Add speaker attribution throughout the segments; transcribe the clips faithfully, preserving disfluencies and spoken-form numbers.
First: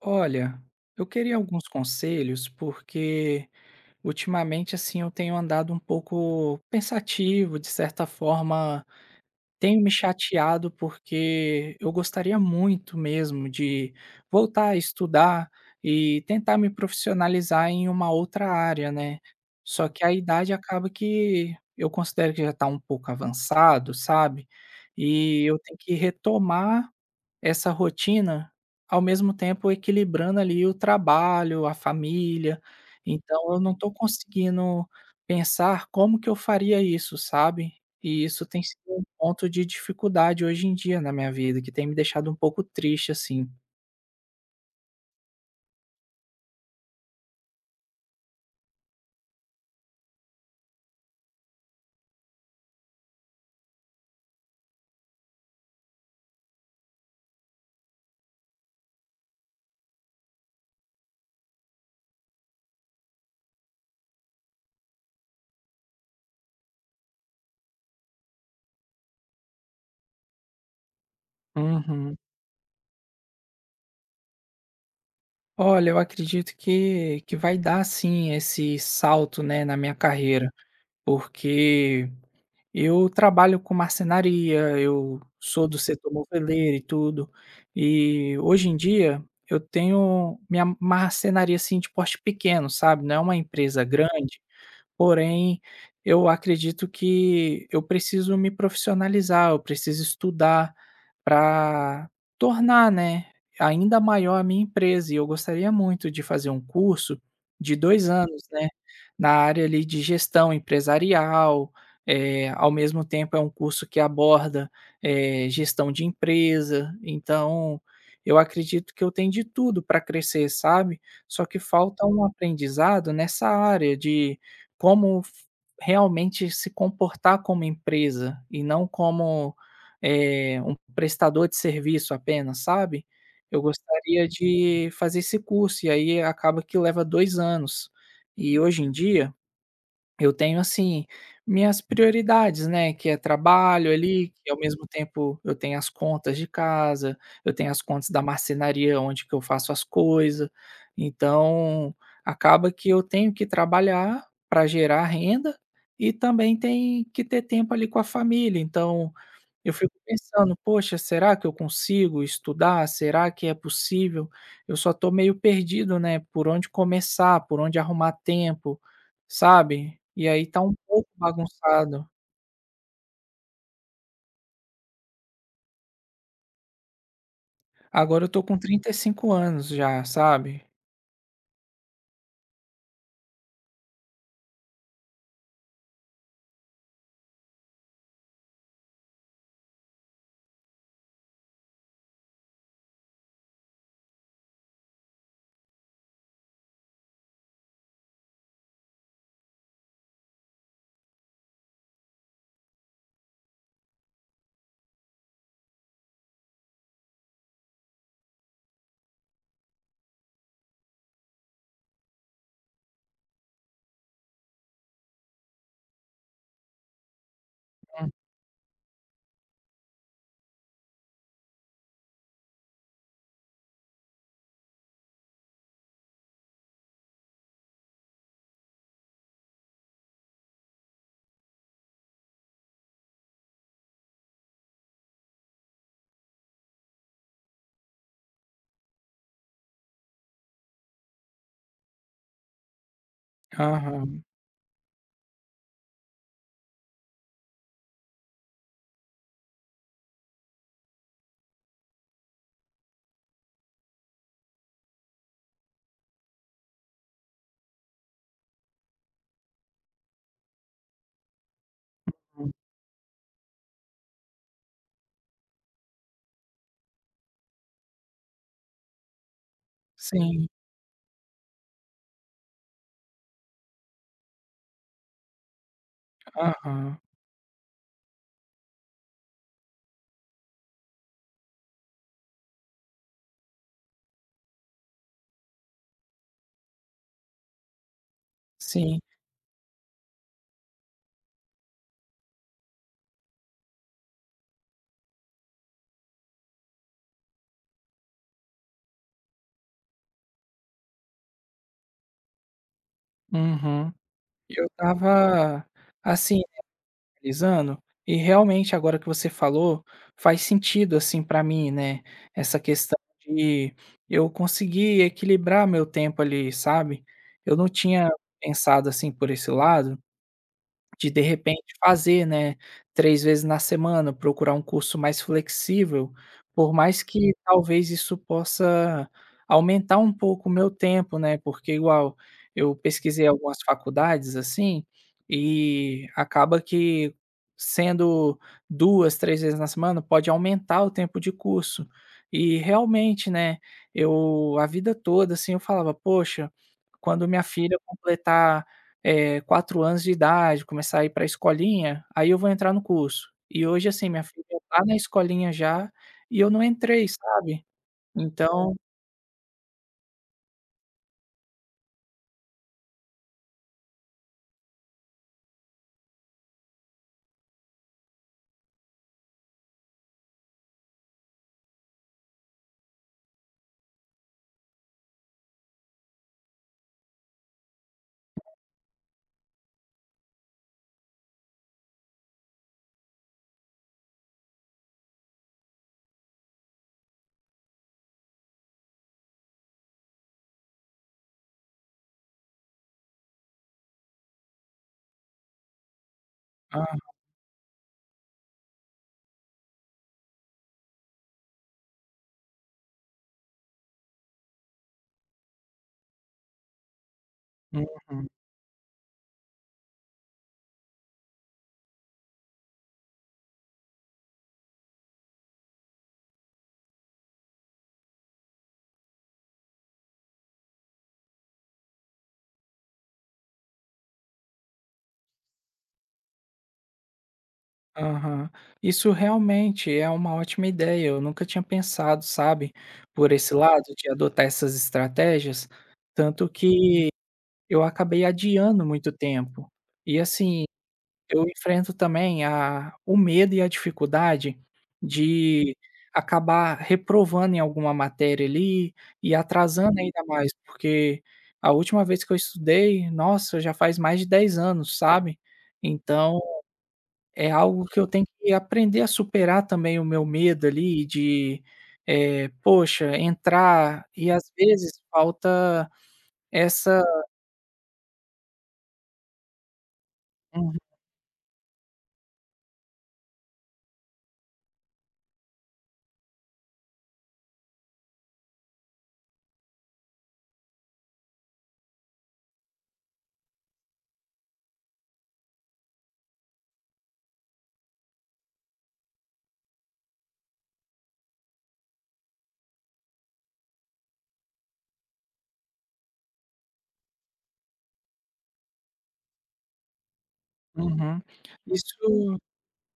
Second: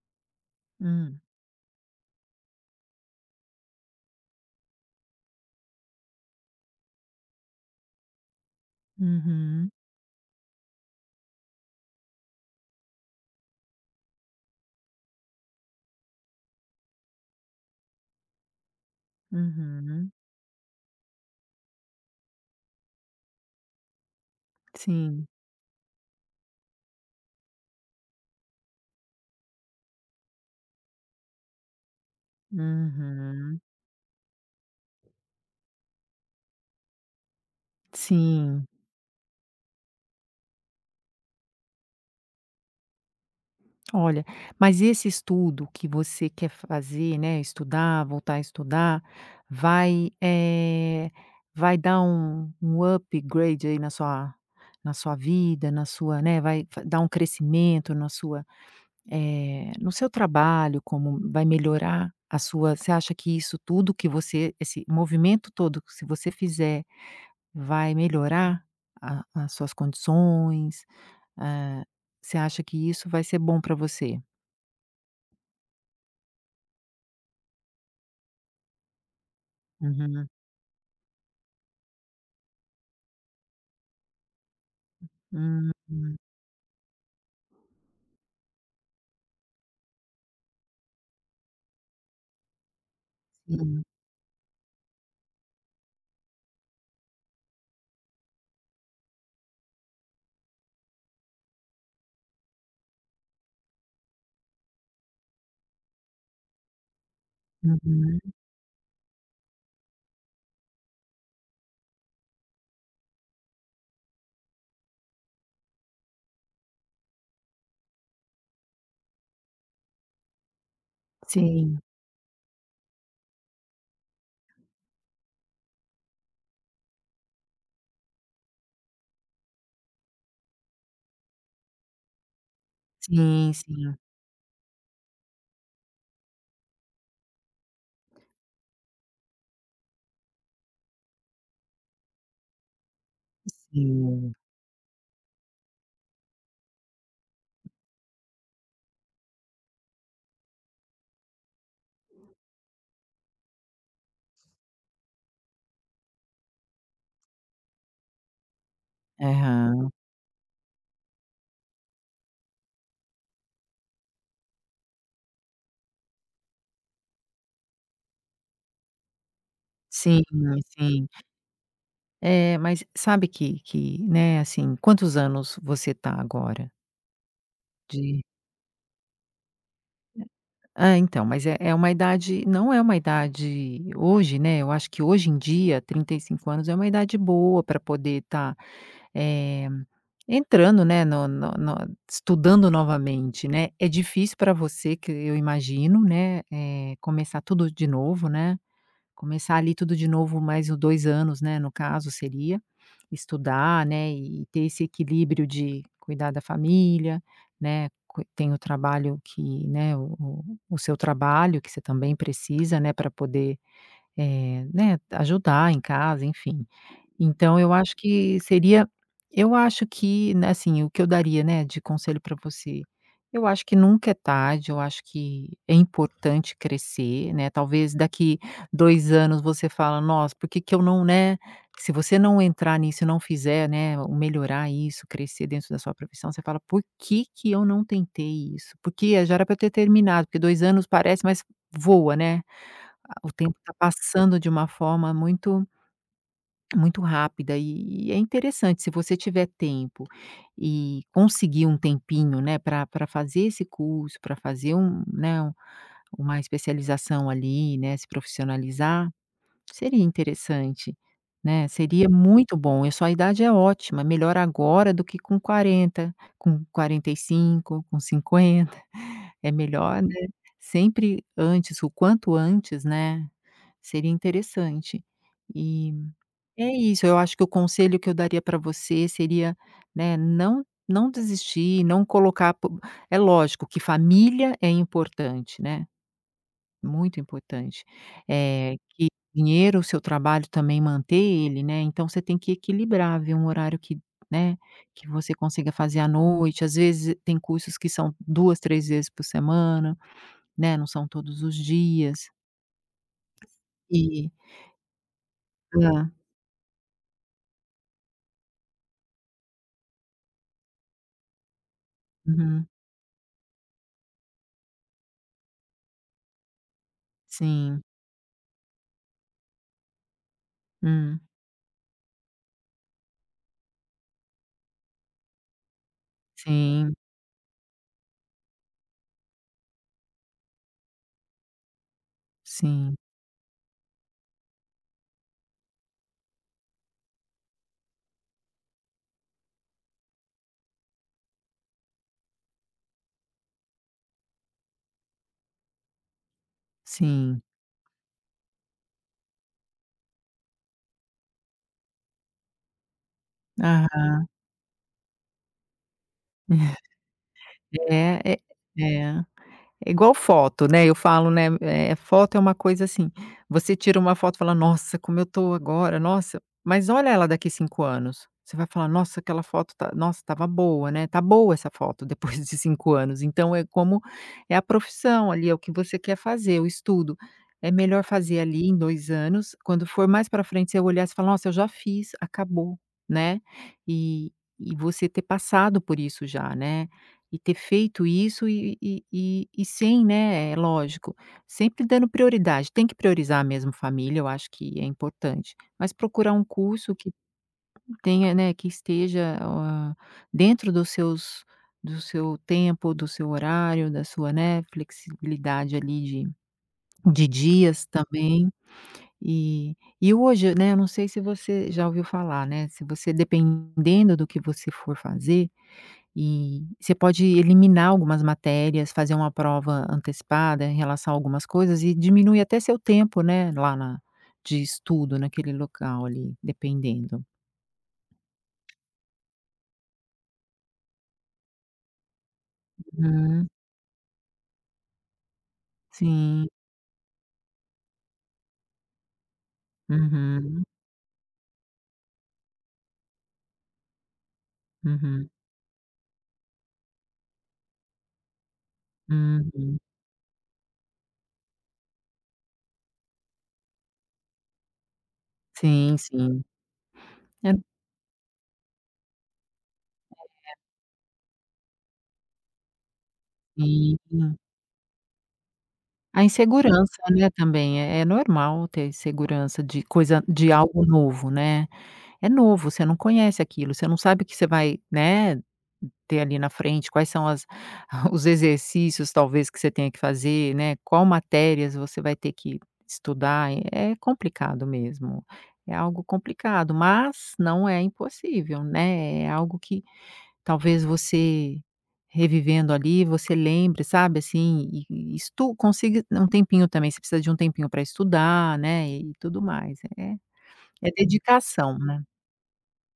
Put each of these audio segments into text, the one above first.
Speaker 1: Olha, eu
Speaker 2: Hum.
Speaker 1: queria alguns conselhos porque ultimamente assim eu tenho andado um pouco pensativo, de certa forma,
Speaker 2: Uhum,
Speaker 1: tenho me chateado porque eu gostaria muito mesmo de voltar a estudar e tentar me profissionalizar em uma outra área, né? Só que
Speaker 2: uhum.
Speaker 1: a idade acaba que eu considero que já está um pouco avançado, sabe?
Speaker 2: Sim.
Speaker 1: E eu tenho que retomar essa rotina, ao mesmo tempo equilibrando ali o trabalho, a família, então
Speaker 2: Uhum.
Speaker 1: eu não estou conseguindo pensar como que eu faria isso, sabe. E isso tem
Speaker 2: Sim.
Speaker 1: sido um ponto de dificuldade hoje em dia na minha vida, que tem me deixado um pouco triste, assim.
Speaker 2: Olha, mas esse estudo que você quer fazer, né, estudar, voltar a estudar, vai, eh, vai dar um um upgrade aí na sua na sua vida, na sua, né, vai fa dar um crescimento na sua, eh, no seu trabalho. Como vai melhorar a sua você acha que isso tudo que você esse movimento todo que se você fizer vai melhorar a as suas condições? Eh,
Speaker 1: Uhum.
Speaker 2: Você acha que isso vai ser bom para você?
Speaker 1: Olha, eu acredito que que vai dar sim esse salto, né, na minha
Speaker 2: Uhum.
Speaker 1: carreira, porque eu trabalho com marcenaria, eu sou
Speaker 2: Hum,
Speaker 1: do setor moveleiro e tudo. E hoje em dia eu tenho minha marcenaria, assim, de porte pequeno, sabe, não é uma
Speaker 2: sim.
Speaker 1: empresa grande. Porém, eu acredito que eu preciso me profissionalizar, eu preciso estudar para tornar, né, ainda maior a minha empresa. E eu gostaria muito de fazer um curso de dois
Speaker 2: Uhum.
Speaker 1: anos, né, na área ali de gestão empresarial, eh, ao mesmo tempo é um curso que aborda, eh, gestão de empresa. Então, eu acredito que eu tenho de tudo para crescer, sabe. Só que
Speaker 2: Sim,
Speaker 1: falta um aprendizado nessa área de como f realmente se comportar como empresa e não como, eh, um prestador de serviço apenas, sabe.
Speaker 2: sim,
Speaker 1: Eu
Speaker 2: sim.
Speaker 1: gostaria de fazer esse curso e aí acaba que leva dois anos. E hoje em dia eu tenho, assim, minhas prioridades, né, que é trabalho ali,
Speaker 2: Sim.
Speaker 1: que ao mesmo tempo eu tenho as contas de casa, eu tenho as contas da marcenaria onde que eu faço as coisas. Então acaba que eu tenho que trabalhar para gerar renda e também tem que ter tempo ali com a família, então eu
Speaker 2: Aham.
Speaker 1: fico pensando: "Poxa, será que eu consigo estudar? Será que é possível?". Eu só tô meio perdido, né, por onde começar, por onde arrumar tempo, sabe.
Speaker 2: Sim,
Speaker 1: E aí tá um
Speaker 2: sim.
Speaker 1: pouco bagunçado.
Speaker 2: É, mas sabe, que que, né, assim, quantos anos você tá agora? De
Speaker 1: Agora eu tô com trinta e cinco anos já, sabe.
Speaker 2: Ah, então, mas é é uma idade, não é uma idade hoje, né. Eu acho que hoje em dia trinta e cinco anos é uma idade boa para poder estar, eh, entrando, né, no no no estudando novamente, né. É difícil para você, que eu imagino, né, eh, começar tudo de novo, né? Começar ali tudo de novo, mais o dois anos, né, no caso, seria estudar, né, e ter esse equilíbrio de cuidar da família, né, cui tem o trabalho que, né, o o o seu trabalho que você também precisa, né, para poder, eh, né, ajudar em casa, enfim. Então eu acho
Speaker 1: Hum.
Speaker 2: que seria eu acho que, né, assim, o que eu daria, né, de conselho para você. Eu acho que nunca é tarde, eu acho que é importante crescer, né. Talvez daqui dois anos você fala: "Nossa, por que que eu não", né. Se você não entrar nisso e não fizer, né, o melhorar isso, crescer dentro da sua profissão, você fala: "Por que que eu não tentei isso? Porque já era para eu ter terminado", porque dois anos parece, mas voa, né. O tempo está
Speaker 1: Aham.
Speaker 2: passando de uma forma muito muito rápida, e e é interessante, se você tiver tempo e conseguir um tempinho, né, para pra fazer esse curso, para fazer um né, um uma especialização ali, né, se profissionalizar, seria interessante, né, seria
Speaker 1: Hum.
Speaker 2: muito bom. E a sua idade é ótima, melhor agora do que com quarenta, com quarenta e cinco, com cinquenta. É melhor, né,
Speaker 1: Sim.
Speaker 2: sempre antes, o quanto antes, né, seria interessante. E é
Speaker 1: Aham.
Speaker 2: isso, eu acho que o conselho que eu daria para você seria, né, não, não desistir, não colocar po é lógico que família é importante, né, muito importante. É
Speaker 1: Sim.
Speaker 2: que dinheiro, o seu trabalho também, manter ele, né, então você tem que equilibrar, ver um horário que, né, que você consiga fazer à noite. Às vezes tem cursos que são duas, três vezes por semana, né, não são todos os dias.
Speaker 1: Uhum.
Speaker 2: E
Speaker 1: Eu tava
Speaker 2: hã,
Speaker 1: assim analisando, e realmente agora que você falou, faz sentido assim para mim, né, essa
Speaker 2: uhum,
Speaker 1: questão de eu conseguir equilibrar meu tempo ali, sabe. Eu não
Speaker 2: sim,
Speaker 1: tinha pensado assim por esse lado, de
Speaker 2: hum,
Speaker 1: de repente fazer, né, três vezes na semana, procurar um curso mais flexível, por
Speaker 2: sim,
Speaker 1: mais que talvez isso possa aumentar um pouco o meu tempo, né, porque igual, eu
Speaker 2: sim.
Speaker 1: pesquisei algumas faculdades, assim, e acaba que sendo duas três vezes na semana, pode aumentar o tempo de curso. E realmente, né, eu a vida toda, assim, eu falava: "Poxa, quando
Speaker 2: Sim.
Speaker 1: minha filha completar eh, quatro anos de idade, começar a ir para a escolinha, aí eu vou entrar no curso". E hoje, assim,
Speaker 2: Aham.
Speaker 1: minha filha tá na escolinha já e eu não entrei, sabe.
Speaker 2: É, é
Speaker 1: Então
Speaker 2: é. É igual foto, né, eu falo, né. é foto, é uma coisa assim, você tira uma foto e fala: "Nossa, como eu tô agora, nossa", mas olha ela daqui cinco anos, você vai falar: "Nossa, aquela foto tá, nossa, tava boa, né, tá boa essa foto depois de cinco anos". Então é como é a profissão ali, é o que você quer fazer, o estudo. É melhor fazer ali em dois anos, quando for mais para frente você olhar, você fala: "Nossa, eu já fiz, acabou", né, e e você ter passado por isso já, né. E ter feito isso e e e e sem, né, é lógico, sempre dando prioridade, tem que priorizar mesmo família, eu acho que é importante, mas procurar um curso
Speaker 1: ah,
Speaker 2: que tenha, né, que esteja, hã, dentro dos seus, do seu tempo, do seu horário, da sua, né, flexibilidade ali de de dias
Speaker 1: uhum,
Speaker 2: também. E e hoje, né, eu não sei se você já ouviu falar, né, se você, dependendo do que você for fazer, e você pode eliminar algumas matérias, fazer uma prova antecipada em relação a algumas coisas e diminui até seu tempo, né, lá na de estudo naquele local ali, dependendo.
Speaker 1: aham. Isso realmente é uma ótima ideia, eu nunca tinha pensado, sabe, por
Speaker 2: Uhum.
Speaker 1: esse lado de adotar essas estratégias,
Speaker 2: Sim.
Speaker 1: tanto que eu acabei adiando muito tempo. E
Speaker 2: Uhum.
Speaker 1: assim eu enfrento também a o medo e a dificuldade
Speaker 2: Uhum.
Speaker 1: de acabar reprovando em alguma matéria ali e
Speaker 2: Uhum.
Speaker 1: atrasando ainda mais, porque a última vez que eu estudei, nossa, já faz mais de dez anos, sabe.
Speaker 2: Sim,
Speaker 1: Então
Speaker 2: sim.
Speaker 1: é
Speaker 2: É,
Speaker 1: algo que eu tenho que aprender a superar também o meu medo ali de, eh, poxa, entrar e
Speaker 2: sim.
Speaker 1: às vezes falta
Speaker 2: A insegurança,
Speaker 1: essa.
Speaker 2: né, também. É é normal ter insegurança de coisa, de
Speaker 1: Uhum,
Speaker 2: algo novo, né? É novo, você não conhece aquilo, você não sabe o que você vai, né, ter ali na frente, quais são as os exercícios talvez que você tenha que fazer, né, qual matérias você vai ter que estudar. É complicado mesmo, é algo complicado, mas não é impossível, né, é algo que talvez você revivendo ali, você lembre, sabe, assim, e e estu consiga um tempinho também. Você precisa de um tempinho para estudar, né, e tudo mais, é é
Speaker 1: uhum.
Speaker 2: dedicação.
Speaker 1: Isso.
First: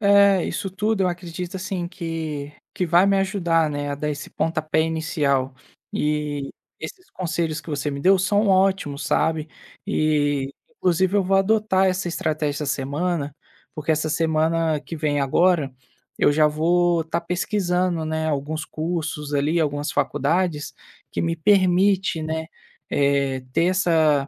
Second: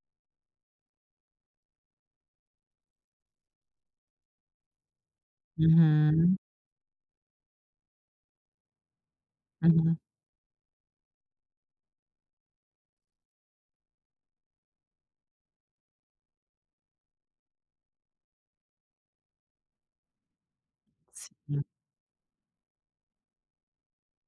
Speaker 1: É, isso tudo eu acredito, assim, que que vai me ajudar, né, a dar esse pontapé inicial.
Speaker 2: Uhum,
Speaker 1: E esses conselhos que você me deu são ótimos, sabe.
Speaker 2: uhum.
Speaker 1: E, inclusive, eu vou adotar essa estratégia essa semana, porque essa semana que vem agora, eu já vou estar pesquisando, né, alguns cursos ali, algumas faculdades que me
Speaker 2: Sim,
Speaker 1: permite, né, eh, ter essa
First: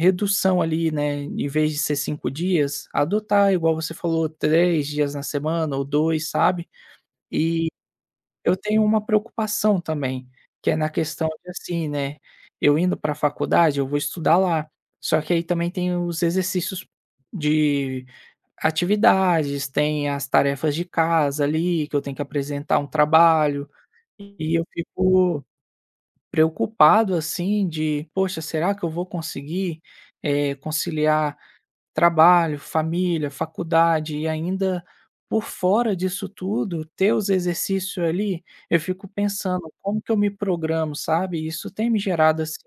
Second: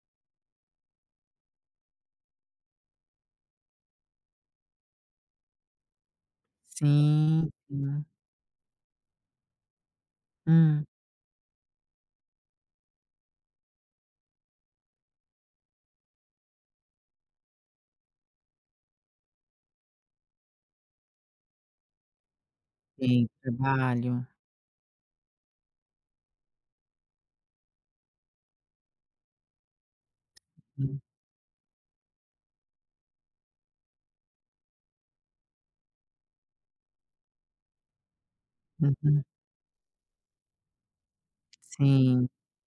Speaker 1: redução ali, né, em vez de ser cinco dias, adotar, igual você falou, três dias na semana ou dois, sabe.
Speaker 2: sim,
Speaker 1: E
Speaker 2: sim.
Speaker 1: eu tenho uma preocupação também, que é
Speaker 2: Hum.
Speaker 1: na questão de, assim, né, eu indo para a faculdade, eu vou estudar lá, só que aí também tem os exercícios de atividades, tem as tarefas de casa ali, que eu tenho que apresentar um
Speaker 2: Tem
Speaker 1: trabalho,
Speaker 2: trabalho.
Speaker 1: e eu fico preocupado, assim, de: "Poxa, será que eu vou conseguir, eh,
Speaker 2: Hum,
Speaker 1: conciliar trabalho, família, faculdade e ainda por fora disso tudo, ter os exercícios ali, eu fico
Speaker 2: uhum.
Speaker 1: pensando: "Como que eu me programo?", sabe". Isso tem me
Speaker 2: Sim.
Speaker 1: gerado, assim,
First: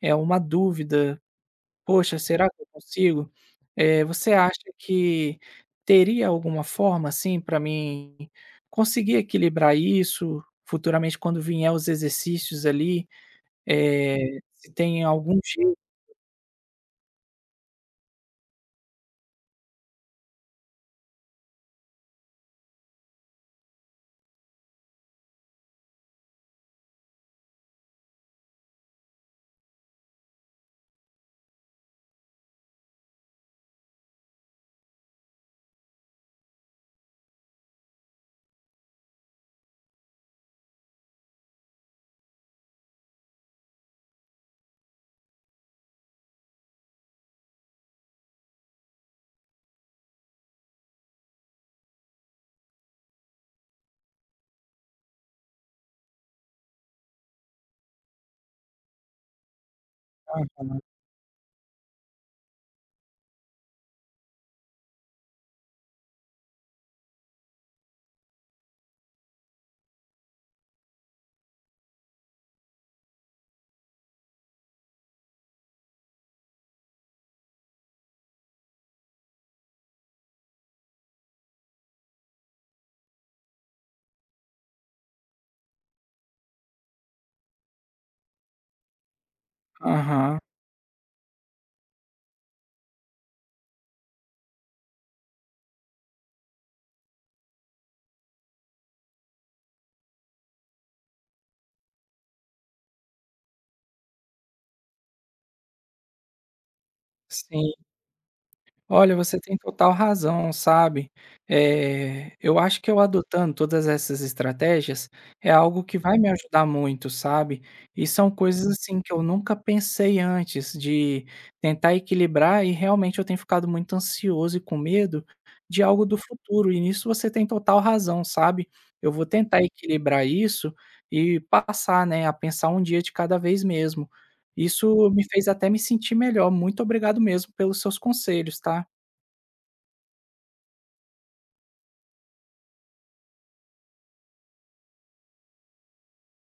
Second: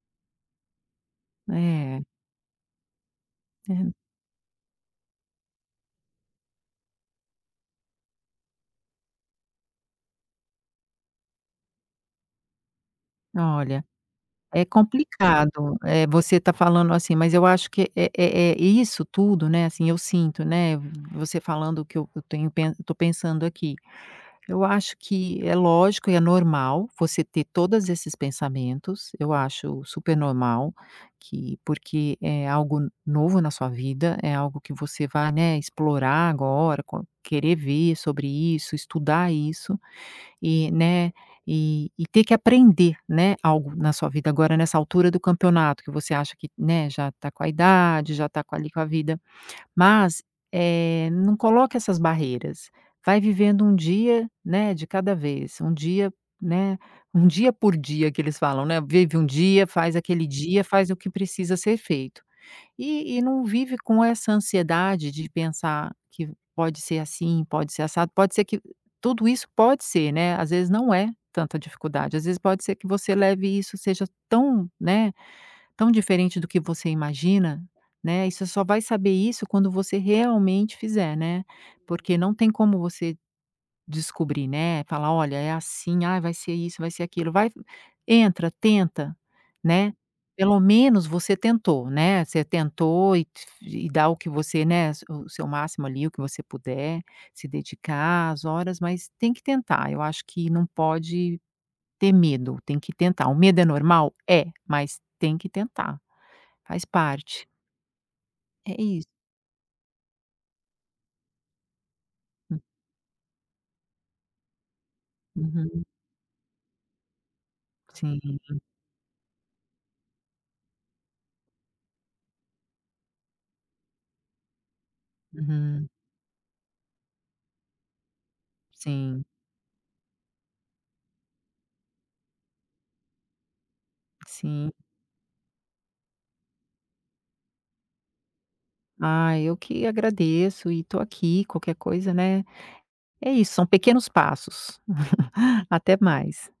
Speaker 1: é uma dúvida:
Speaker 2: É,
Speaker 1: "Poxa, será que eu consigo?".
Speaker 2: é,
Speaker 1: Eh, você acha que teria alguma forma, assim, para mim conseguir equilibrar isso futuramente quando vier os exercícios ali,
Speaker 2: olha,
Speaker 1: eh,
Speaker 2: é
Speaker 1: se tem algum
Speaker 2: complicado,
Speaker 1: jeito?
Speaker 2: é, você tá falando assim, mas eu acho que é é é isso tudo, né, assim. Eu sinto, né, você falando, o que eu eu tenho pen tô pensando aqui. Eu acho que é lógico e é normal você ter todos esses pensamentos. Eu acho super normal, que porque é algo novo na sua vida, é algo que você vai, né, explorar agora, co- querer ver sobre isso, estudar isso e, né, e, e ter que aprender, né, algo na sua vida agora, nessa altura do campeonato, que você acha que, né, já está com a idade, já está com ali com a vida, mas, eh, não coloque essas barreiras. Vai vivendo um dia, né, de cada vez, um dia, né, um dia por dia que eles falam, né, vive um dia, faz aquele dia,
Speaker 1: Aham,
Speaker 2: faz o que precisa ser feito. E e não vive com essa ansiedade de pensar que pode ser assim, pode ser assado, pode ser que tudo isso pode ser, né. Às vezes não é tanta dificuldade, às vezes pode ser que você leve isso, seja tão, né tão diferente do que você imagina, né. E você só vai saber isso quando você realmente fizer, né, porque não tem como você descobrir, né, falar: "Olha, é assim, ah, vai ser isso, vai ser aquilo". Vai, entra, tenta, né,
Speaker 1: aham,
Speaker 2: pelo menos você tentou, né, você tentou e e dá o que você, né, s- o seu máximo ali, o que você puder, se dedicar às horas, mas tem que tentar, eu acho que não pode ter medo, tem que tentar. O medo é normal? É, mas tem que tentar. Faz parte.
Speaker 1: sim.
Speaker 2: É isso.
Speaker 1: Olha, você tem total razão, sabe. Eh, eu acho que eu adotando todas essas estratégias, é
Speaker 2: Uhum.
Speaker 1: algo que vai me ajudar muito, sabe. E são
Speaker 2: Sim.
Speaker 1: coisas, assim, que eu nunca pensei antes de tentar equilibrar e realmente eu tenho ficado muito ansioso e com medo de
Speaker 2: Uhum.
Speaker 1: algo do futuro, e nisso você tem total razão, sabe. Eu
Speaker 2: Sim,
Speaker 1: vou tentar equilibrar isso e passar, né, a pensar um dia de cada vez mesmo.
Speaker 2: sim.
Speaker 1: Isso me fez até me sentir melhor. Muito obrigado mesmo pelos seus conselhos, tá.
Speaker 2: Ah, eu que agradeço, e tô aqui, qualquer coisa, né. É isso, são pequenos passos. Até mais.